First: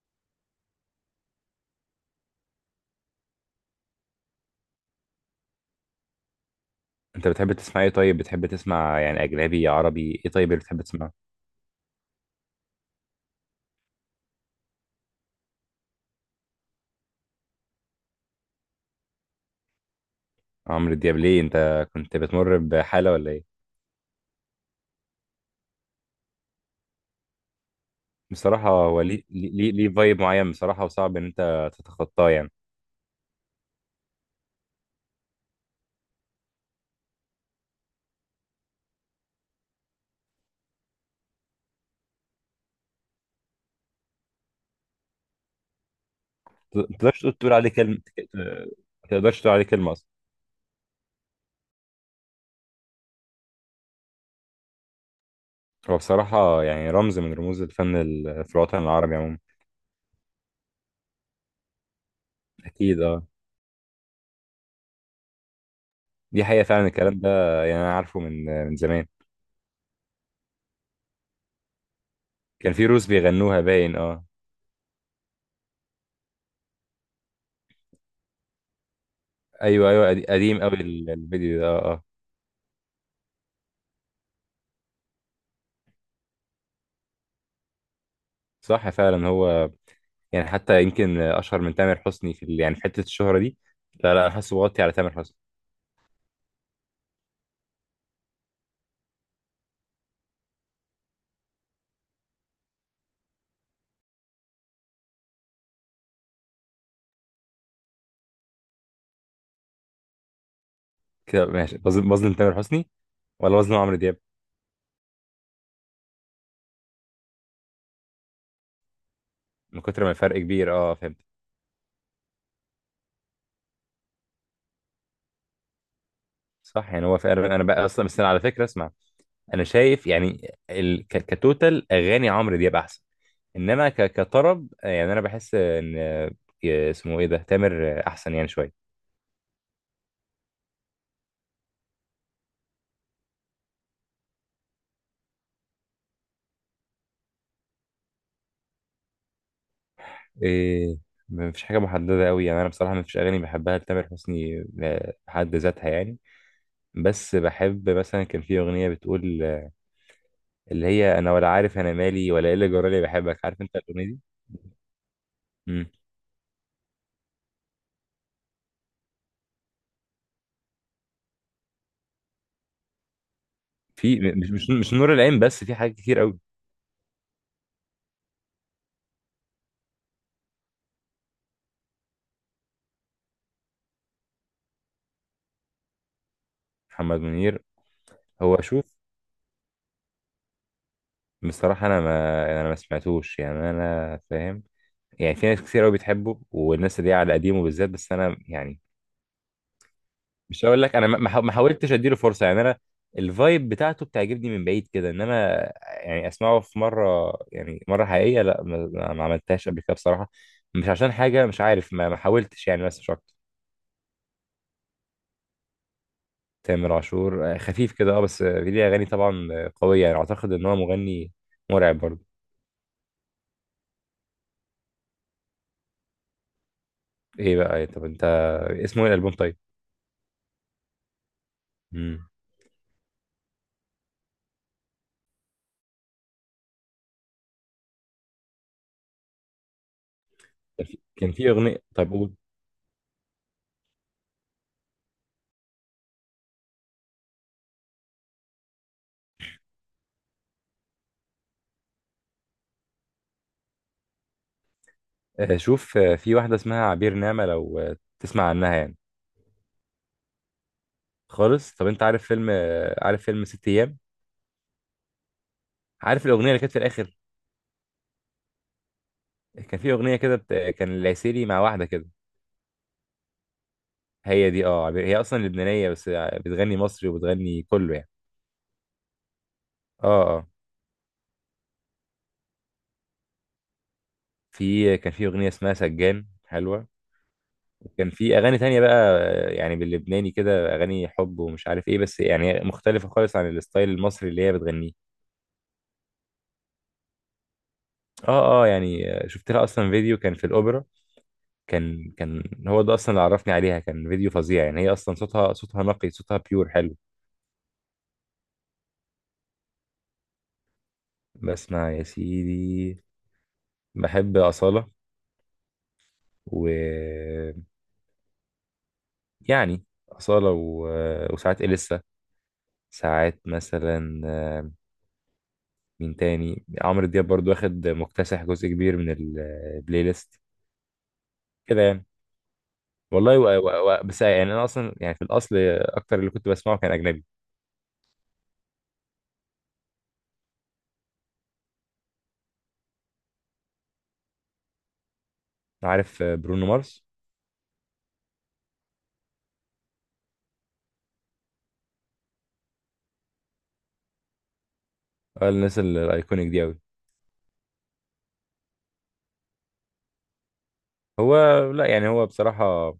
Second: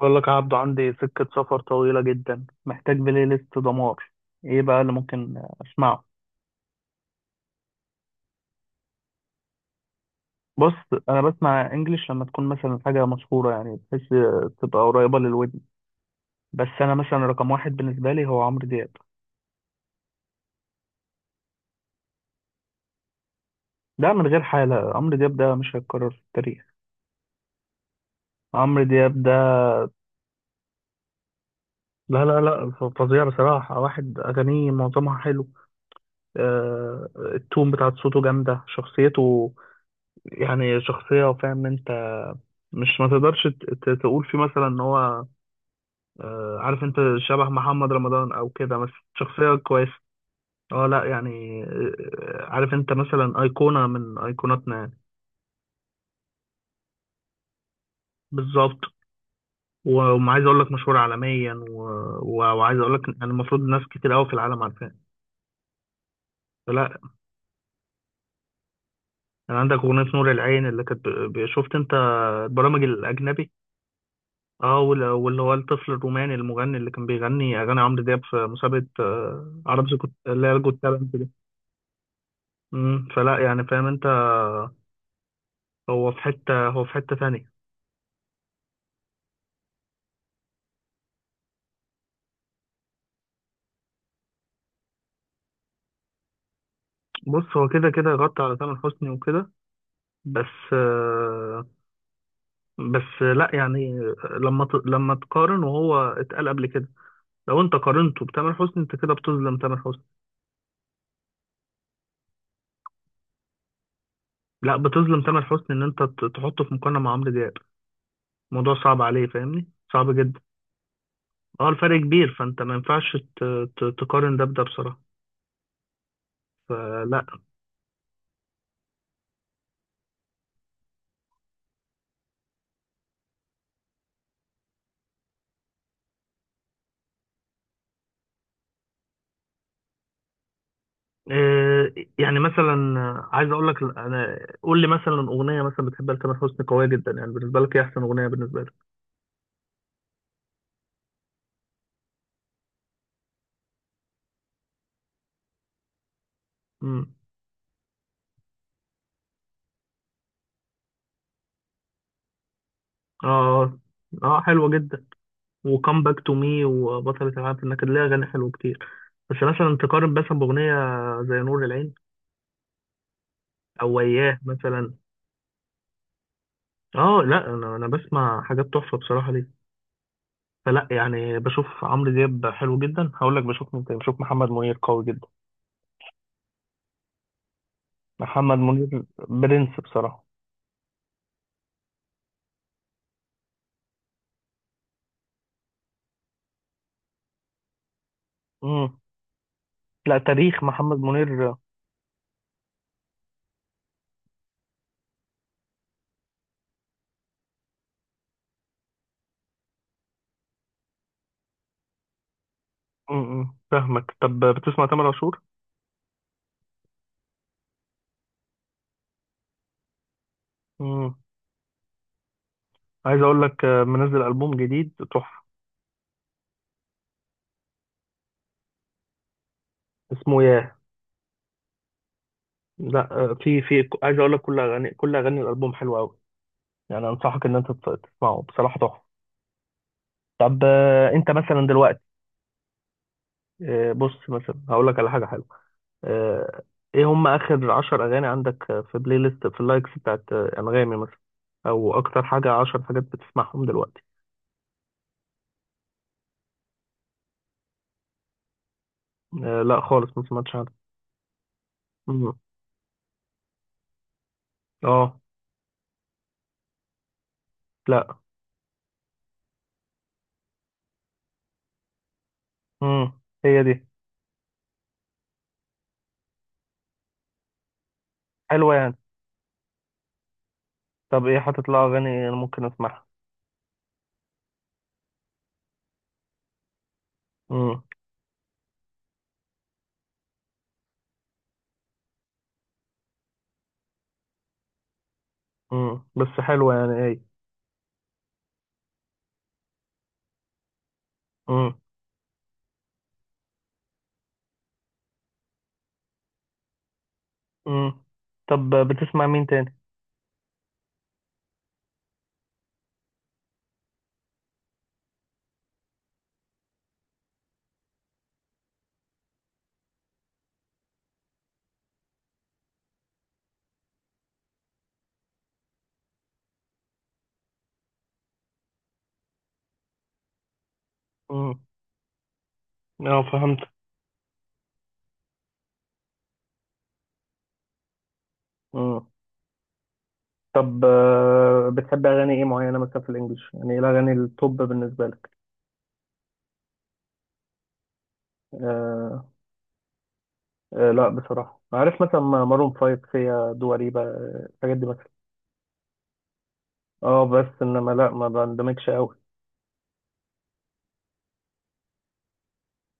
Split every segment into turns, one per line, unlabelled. بقول لك عبده، عندي سكة سفر طويلة جدا، محتاج بلاي ليست دمار. ايه بقى اللي ممكن اسمعه؟
انت بتحب تسمع ايه؟ طيب، بتحب تسمع يعني اجنبي، عربي، ايه؟ طيب اللي
بص،
بتحب تسمعه؟
انا بسمع انجليش لما تكون مثلا حاجة مشهورة، يعني بحيث تبقى قريبة للودن. بس انا مثلا رقم واحد بالنسبة لي هو عمرو دياب.
عمرو دياب ليه؟ انت كنت بتمر بحاله ولا ايه؟
ده من غير حالة، عمرو دياب ده مش هيتكرر في التاريخ.
بصراحه
عمرو
هو
دياب
ليه
ده
ليه ليه فايب معين بصراحه، وصعب ان انت
لا
تتخطاه
لا
يعني.
لا، فظيع بصراحة، واحد أغانيه معظمها حلو. آه، التون بتاعت صوته جامدة، شخصيته يعني شخصية، فاهم انت؟ مش ما تقدرش تقول فيه مثلا ان هو عارف
ما
انت،
تقدرش تقول
شبه
تقول عليه
محمد
كلمه.
رمضان او كده، بس
ما تقدرش تقول
شخصية
عليه
كويسة.
كلمه اصلا.
اه لا يعني، عارف انت، مثلا ايقونة من ايقوناتنا يعني.
هو بصراحه يعني رمز من رموز الفن في الوطن
بالظبط.
العربي عموما.
وعايز اقول لك مشهور عالميا و... وعايز اقول
اكيد
لك
اه،
يعني المفروض ناس كتير قوي في العالم عارفاه.
دي حقيقه فعلا
فلا
الكلام ده. يعني انا عارفه من زمان.
يعني، عندك اغنية نور العين اللي كانت شفت انت
كان
البرامج
في روس
الاجنبي؟
بيغنوها باين اه.
اه، واللي هو الطفل الروماني المغني اللي كان بيغني اغاني عمرو دياب في مسابقة عرب،
ايوه ايوه،
اللي هي
قديم قوي،
الجوت تالنت دي.
الفيديو ده. اه اه،
فلا يعني، فاهم انت؟ هو في حتة ثانية.
صح فعلا هو، يعني حتى يمكن اشهر من تامر حسني في يعني في حته الشهره دي. لا لا، انا حاسه بغطي على تامر حسني.
بص، هو كده كده غطى على تامر حسني وكده، بس بس لا يعني، لما تقارن، وهو اتقال قبل كده، لو انت قارنته بتامر حسني انت كده بتظلم تامر حسني.
كده ماشي، بظلم تامر حسني ولا بظلم عمرو دياب؟
لا، بتظلم تامر حسني ان انت تحطه في مقارنة مع عمرو دياب. الموضوع صعب عليه، فاهمني؟
من كتر ما
صعب
الفرق
جدا.
كبير اه، فهمت.
اه، الفرق كبير، فانت ما ينفعش تقارن ده بده بصراحة.
صح، يعني هو
فلا.
فعلا. انا بقى اصلا، بس انا على فكره اسمع، انا شايف يعني كتوتال اغاني عمرو دياب احسن. انما كطرب يعني انا بحس ان اسمه ايه ده، تامر احسن يعني شويه.
آه، يعني مثلا، عايز اقول لك، انا قول لي مثلا اغنية مثلا بتحبها لتامر حسني قوية جدا يعني بالنسبة لك، ايه احسن اغنية بالنسبة
إيه، مفيش حاجه محدده قوي، يعني انا بصراحه مفيش اغاني بحبها لتامر حسني بحد ذاتها يعني.
لك؟
بس بحب مثلا، كان في اغنيه بتقول اللي هي انا ولا عارف انا مالي ولا ايه اللي جرالي بحبك، عارف انت
اه،
الاغنيه دي؟
اه، حلوة جدا.
امم.
وكم باك تو مي، وبطلة العالم في النكد، ليها أغاني حلوة كتير. بس مثلا تقارن مثلا بأغنية زي نور العين أو
في م-
وياه
مش مش
مثلا.
مش نور العين، بس في حاجات كتير قوي.
اه لا، أنا بسمع حاجات تحفة بصراحة ليه. فلا يعني، بشوف عمرو دياب حلو جدا، هقول لك بشوف مين تاني، بشوف محمد منير قوي جدا.
محمد منير.
محمد
هو شوف،
منير برنس بصراحة.
بصراحه انا ما سمعتوش، يعني انا فاهم. يعني في ناس كتير قوي بتحبه، والناس اللي هي على قديمه بالذات، بس انا يعني
امم. لا، تاريخ
مش هقول لك
محمد
انا ما
منير.
حاولتش اديله فرصه، يعني انا الفايب بتاعته بتعجبني من بعيد كده، انما يعني اسمعه في مره، يعني مره حقيقيه، لا، ما عملتهاش قبل كده بصراحه. مش عشان حاجه، مش عارف، ما حاولتش يعني، بس مش اكتر.
امم، فاهمك. طب بتسمع تامر عاشور؟
تامر عاشور خفيف كده اه، بس ليه اغاني طبعا قويه، يعني اعتقد ان هو
امم.
مغني مرعب برضه.
عايز أقول لك، منزل ألبوم جديد تحفة.
ايه بقى إيه، طب انت، اسمه ايه الالبوم طيب؟
اسمه ياه.
مم.
لا في عايز اقول لك، كل اغاني الالبوم حلوه قوي، يعني انصحك ان انت تسمعه، بصراحه تحفه. طب
كان في
انت
كان في
مثلا
اغنيه،
دلوقتي،
طيب قول.
بص، مثلا هقول لك على حاجه حلوه. آه، ايه هم اخر 10 اغاني عندك في بلاي ليست، في اللايكس بتاعت انغامي مثلا، او اكتر حاجه 10 حاجات بتسمعهم دلوقتي؟
شوف، في واحده اسمها عبير نعمه لو تسمع عنها يعني.
لا خالص، ما سمعتش عنها.
خالص. طب انت عارف
مم.
فيلم، عارف فيلم ست ايام؟
اه.
عارف الاغنيه اللي كانت في الاخر؟
لا.
كان في اغنيه كده بت... كان العسيلي مع واحده كده.
مم. هي دي.
هي دي اه، هي اصلا لبنانيه، بس بتغني مصري وبتغني كله يعني.
حلوه يعني؟
اه اه.
طب ايه حاطط لها اغاني انا ممكن اسمعها؟
في كان في اغنيه اسمها سجان حلوه،
مم.
وكان في اغاني تانية بقى، يعني باللبناني كده، اغاني حب ومش عارف ايه، بس يعني مختلفه خالص عن الستايل المصري اللي هي بتغنيه.
مم. بس حلوه يعني، ايه؟
اه اه، يعني شفت لها اصلا فيديو كان في الاوبرا. كان هو ده اصلا اللي عرفني عليها، كان فيديو فظيع يعني. هي اصلا صوتها، صوتها نقي، صوتها بيور حلو.
مم. طب بتسمع مين تاني؟
بسمع يا سيدي، بحب أصالة، و يعني أصالة وساعات إليسا، ساعات مثلا مين تاني، عمرو دياب برضو واخد مكتسح جزء كبير من البلاي ليست
مم.
كده يعني.
اه،
والله
فهمت.
بس يعني أنا أصلا، يعني في الأصل أكتر اللي كنت بسمعه كان أجنبي.
مم. طب بتحب اغاني ايه معينه مثلا في الانجليش، يعني ايه الاغاني التوب بالنسبه لك؟
عارف برونو مارس؟
آه. آه لا بصراحه، عارف مثلا مارون فايف، فيا دواريبا، الحاجات دي مثلا.
الناس الأيكونيك دي أوي.
اه بس انما لا، ما بندمجش قوي.
هو، لا يعني هو بصراحة،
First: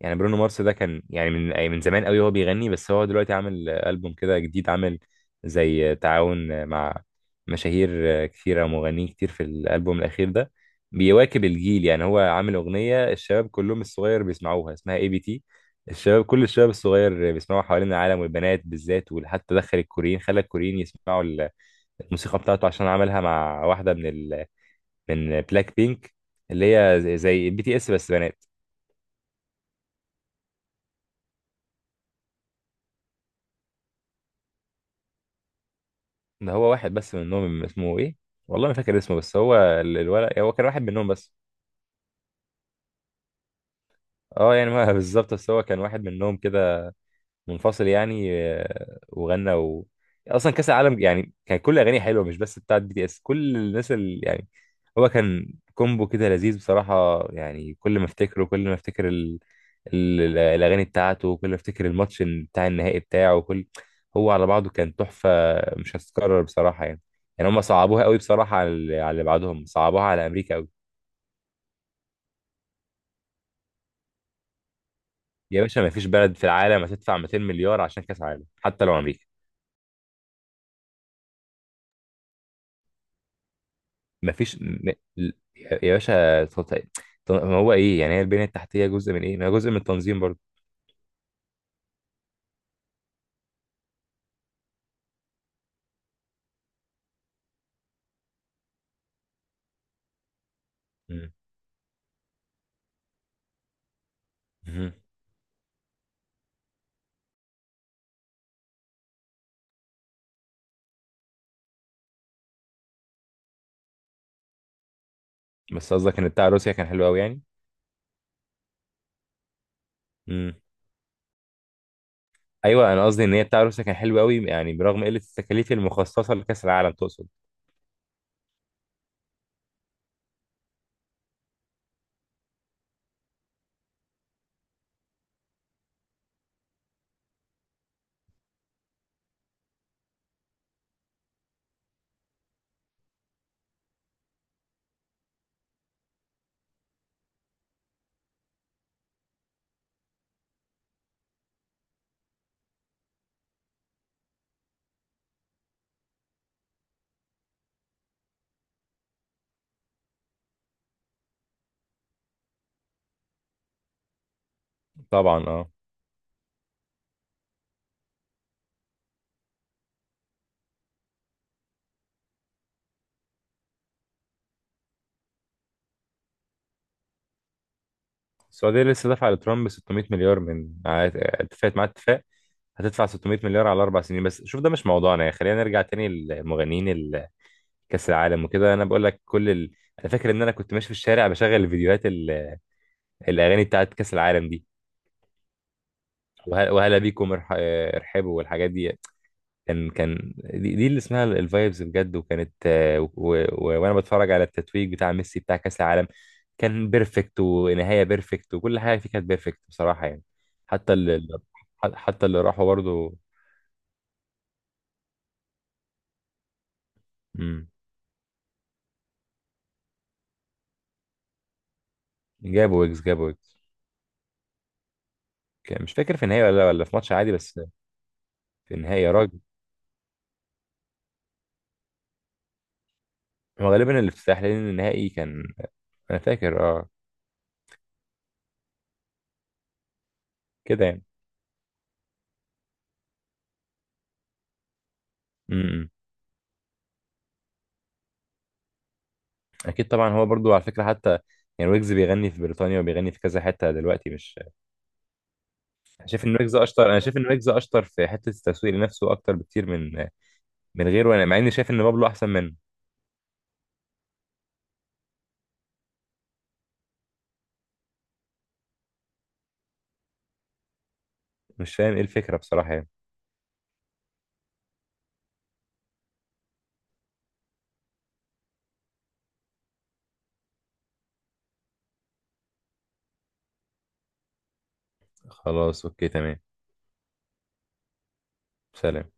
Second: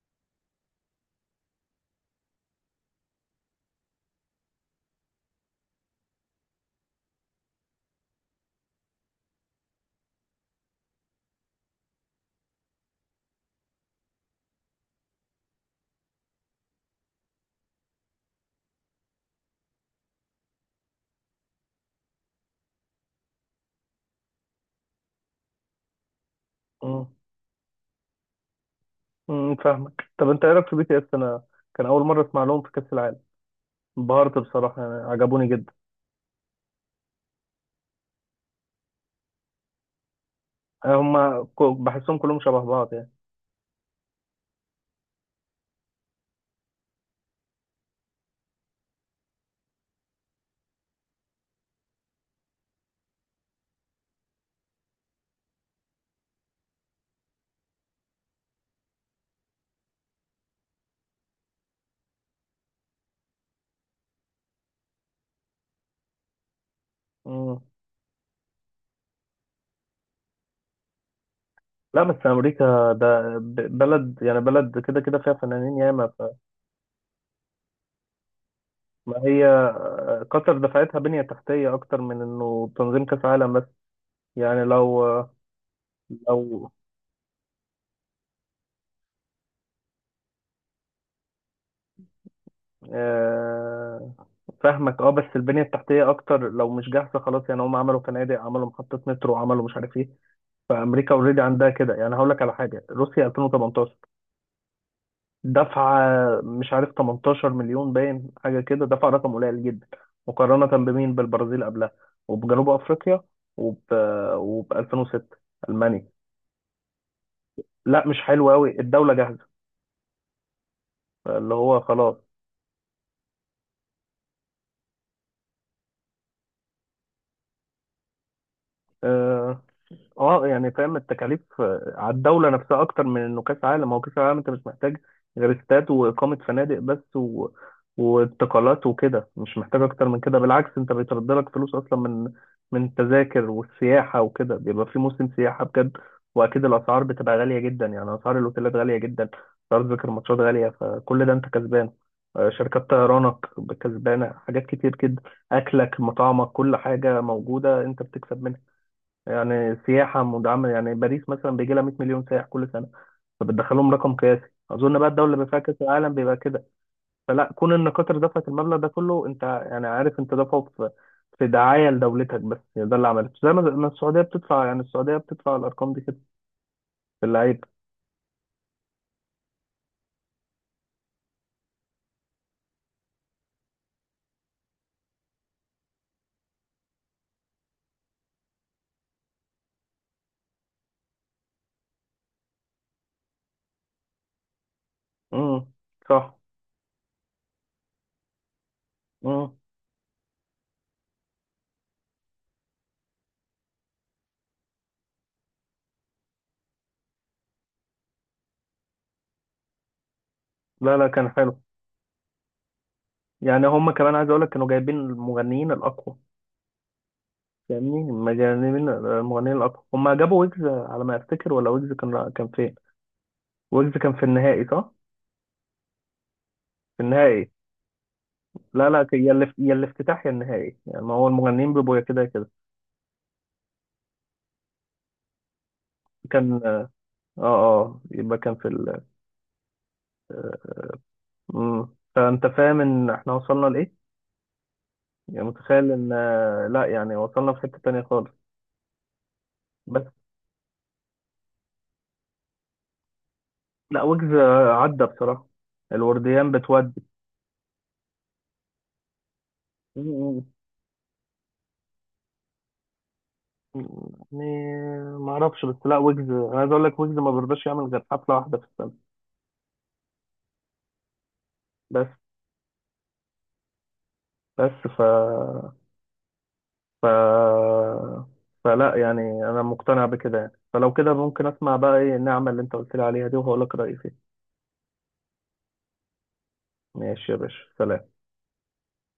يعني برونو مارس ده كان يعني من زمان قوي هو بيغني، بس هو دلوقتي عامل ألبوم كده جديد، عامل زي تعاون مع مشاهير كتيرة ومغنيين كتير في الألبوم الأخير ده. بيواكب الجيل، يعني هو عامل أغنية الشباب كلهم الصغير بيسمعوها، اسمها اي بي تي. الشباب، كل الشباب الصغير بيسمعوها حوالين العالم، والبنات بالذات، وحتى دخل الكوريين، خلى الكوريين يسمعوا الموسيقى بتاعته، عشان عملها مع واحدة من من بلاك بينك، اللي
مم.
هي زي بي تي اس بس بنات.
مم، فاهمك. طب انت ايه رايك في بي تي اس؟ انا كان اول مره اسمع لهم في كاس العالم، انبهرت بصراحه، يعني عجبوني جدا.
ده هو واحد بس منهم، اسمه ايه؟ والله ما فاكر اسمه، بس هو الولد، هو كان واحد منهم
هم
بس.
بحسهم كلهم شبه بعض يعني.
اه يعني ما بالظبط، بس هو كان واحد منهم كده منفصل يعني وغنى اصلا كاس العالم يعني، كان كل اغاني حلوه، مش بس بتاعت بي تي اس، كل الناس اللي يعني، هو كان كومبو كده لذيذ بصراحه يعني. كل ما افتكره، كل ما افتكر الاغاني بتاعته، كل ما افتكر الماتش بتاع النهائي بتاعه، كل هو على بعضه كان تحفه، مش هتتكرر بصراحه يعني. يعني
مم.
هم صعبوها قوي بصراحه على على اللي بعدهم، صعبوها على امريكا قوي.
لا بس امريكا ده بلد يعني، بلد كده كده فيها
يا
فنانين
باشا، ما فيش
ياما.
بلد في العالم هتدفع 200 مليار عشان كاس عالم، حتى لو
فما
امريكا.
هي قطر دفعتها بنية تحتية اكتر من انه تنظيم كاس عالم بس.
ما فيش
يعني لو
ل- يا باشا
لو
ما هو ايه يعني، هي البنيه التحتيه جزء من ايه، ما هي جزء من التنظيم برضه.
آه، فاهمك، اه، بس البنية التحتية اكتر لو مش جاهزة خلاص، يعني هم عملوا فنادق، عملوا محطة مترو، عملوا مش عارف ايه. فامريكا
مم.
اوريدي عندها كده، يعني هقول لك على حاجة، روسيا 2018
مهم.
دفعة مش عارف 18 مليون باين، حاجة كده، دفع رقم قليل جدا مقارنة بمين؟ بالبرازيل قبلها، وبجنوب أفريقيا، وب وب 2006
بس
ألمانيا.
قصدك ان بتاع روسيا كان حلو قوي يعني؟
لا مش حلو أوي، الدولة جاهزة
مم.
اللي هو خلاص.
ايوه، انا قصدي ان هي بتاع روسيا كان حلو قوي يعني، برغم قله التكاليف المخصصه لكاس العالم تقصد.
آه، اه يعني، فاهم؟ التكاليف على الدولة نفسها أكتر من إنه كأس عالم. هو كأس عالم، أنت مش محتاج غير استاد وإقامة فنادق بس و... وانتقالات وكده، مش محتاج أكتر من كده. بالعكس أنت بيترد لك فلوس أصلا من من التذاكر والسياحة وكده، بيبقى في موسم سياحة بجد، وأكيد الأسعار بتبقى غالية جدا، يعني أسعار الأوتيلات غالية جدا، أسعار تذاكر الماتشات غالية، فكل ده أنت كسبان. شركات طيرانك كسبانة، حاجات كتير كده، أكلك، مطعمك، كل حاجة موجودة أنت بتكسب منها. يعني سياحة مدعمة، يعني باريس مثلا بيجي لها 100 مليون سائح كل سنة، فبتدخلهم رقم قياسي. أظن بقى الدولة اللي
طبعا
بيبقى فيها
اه.
كأس العالم بيبقى كده. فلا كون إن قطر دفعت المبلغ ده كله، أنت يعني عارف أنت دفعه في في دعاية لدولتك، بس هي ده اللي عملته زي ما السعودية بتدفع، يعني السعودية بتدفع الأرقام دي كده في اللعيبة.
السعودية لسه دافعة لترامب 600 مليار، من اتفقت معاه اتفاق هتدفع 600 مليار على 4 سنين. بس شوف، ده مش موضوعنا، يعني خلينا نرجع تاني للمغنيين كأس العالم وكده. أنا بقول لك كل أنا فاكر إن أنا كنت ماشي في الشارع بشغل الفيديوهات الأغاني بتاعت كأس العالم دي.
امم. صح.
وهلا بيكم ارحبوا والحاجات دي.
امم.
كان دي اللي اسمها الفايبز بجد، وكانت وانا بتفرج على التتويج بتاع ميسي بتاع كاس العالم، كان بيرفكت، ونهايه بيرفكت، وكل حاجه فيه كانت بيرفكت بصراحه يعني. حتى
لا لا، كان
اللي،
حلو.
حتى اللي راحوا برضه.
يعني هم كمان، عايز أقول لك، كانوا جايبين المغنيين الأقوى،
مم،
فاهمني؟ مجانبين المغنيين الأقوى، هم جابوا ويجز على ما أفتكر، ولا ويجز كان فين؟
جابوا ويجز.
ويجز كان في النهائي صح؟
مش فاكر في النهايه ولا في
في
ماتش عادي
النهائي.
بس. في
لا
النهايه
لا،
يا
يا
راجل.
اللي يا الافتتاح يا النهائي، يعني ما هو المغنيين بيبقوا يا كده يا كده.
هو غالبا الافتتاح، لان النهائي كان، انا
كان،
فاكر
اه
اه،
اه، يبقى كان في ال آه،
كده يعني.
مم. فانت فاهم ان احنا وصلنا لايه؟ يعني
امم،
متخيل ان لا يعني، وصلنا في حتة تانية خالص.
اكيد طبعا،
بس
هو برضو على فكره حتى يعني ويجز بيغني في بريطانيا وبيغني في كذا حته
لا،
دلوقتي،
ويجز
مش
عدى بصراحة
شايف ان
الورديان
ويجز اشطر. انا
بتودي.
شايف ان ويجز اشطر في حته التسويق لنفسه اكتر بكتير من
مم.
من غيره، انا مع اني شايف ان بابلو احسن منه.
يعني ما اعرفش بس، لا ويجز انا عايز اقول لك، ويجز ما بيرضاش يعمل غير حفلة واحدة في السنة.
مش فاهم ايه
بس
الفكره بصراحه يعني.
بس ف ف... فلا يعني، انا مقتنع بكده، يعني فلو كده ممكن اسمع بقى ايه النعمة اللي انت قلت لي عليها دي، وهقول لك رأيي فيها.
خلاص اوكي تمام.
ماشي يا باشا، سلام.
سلام.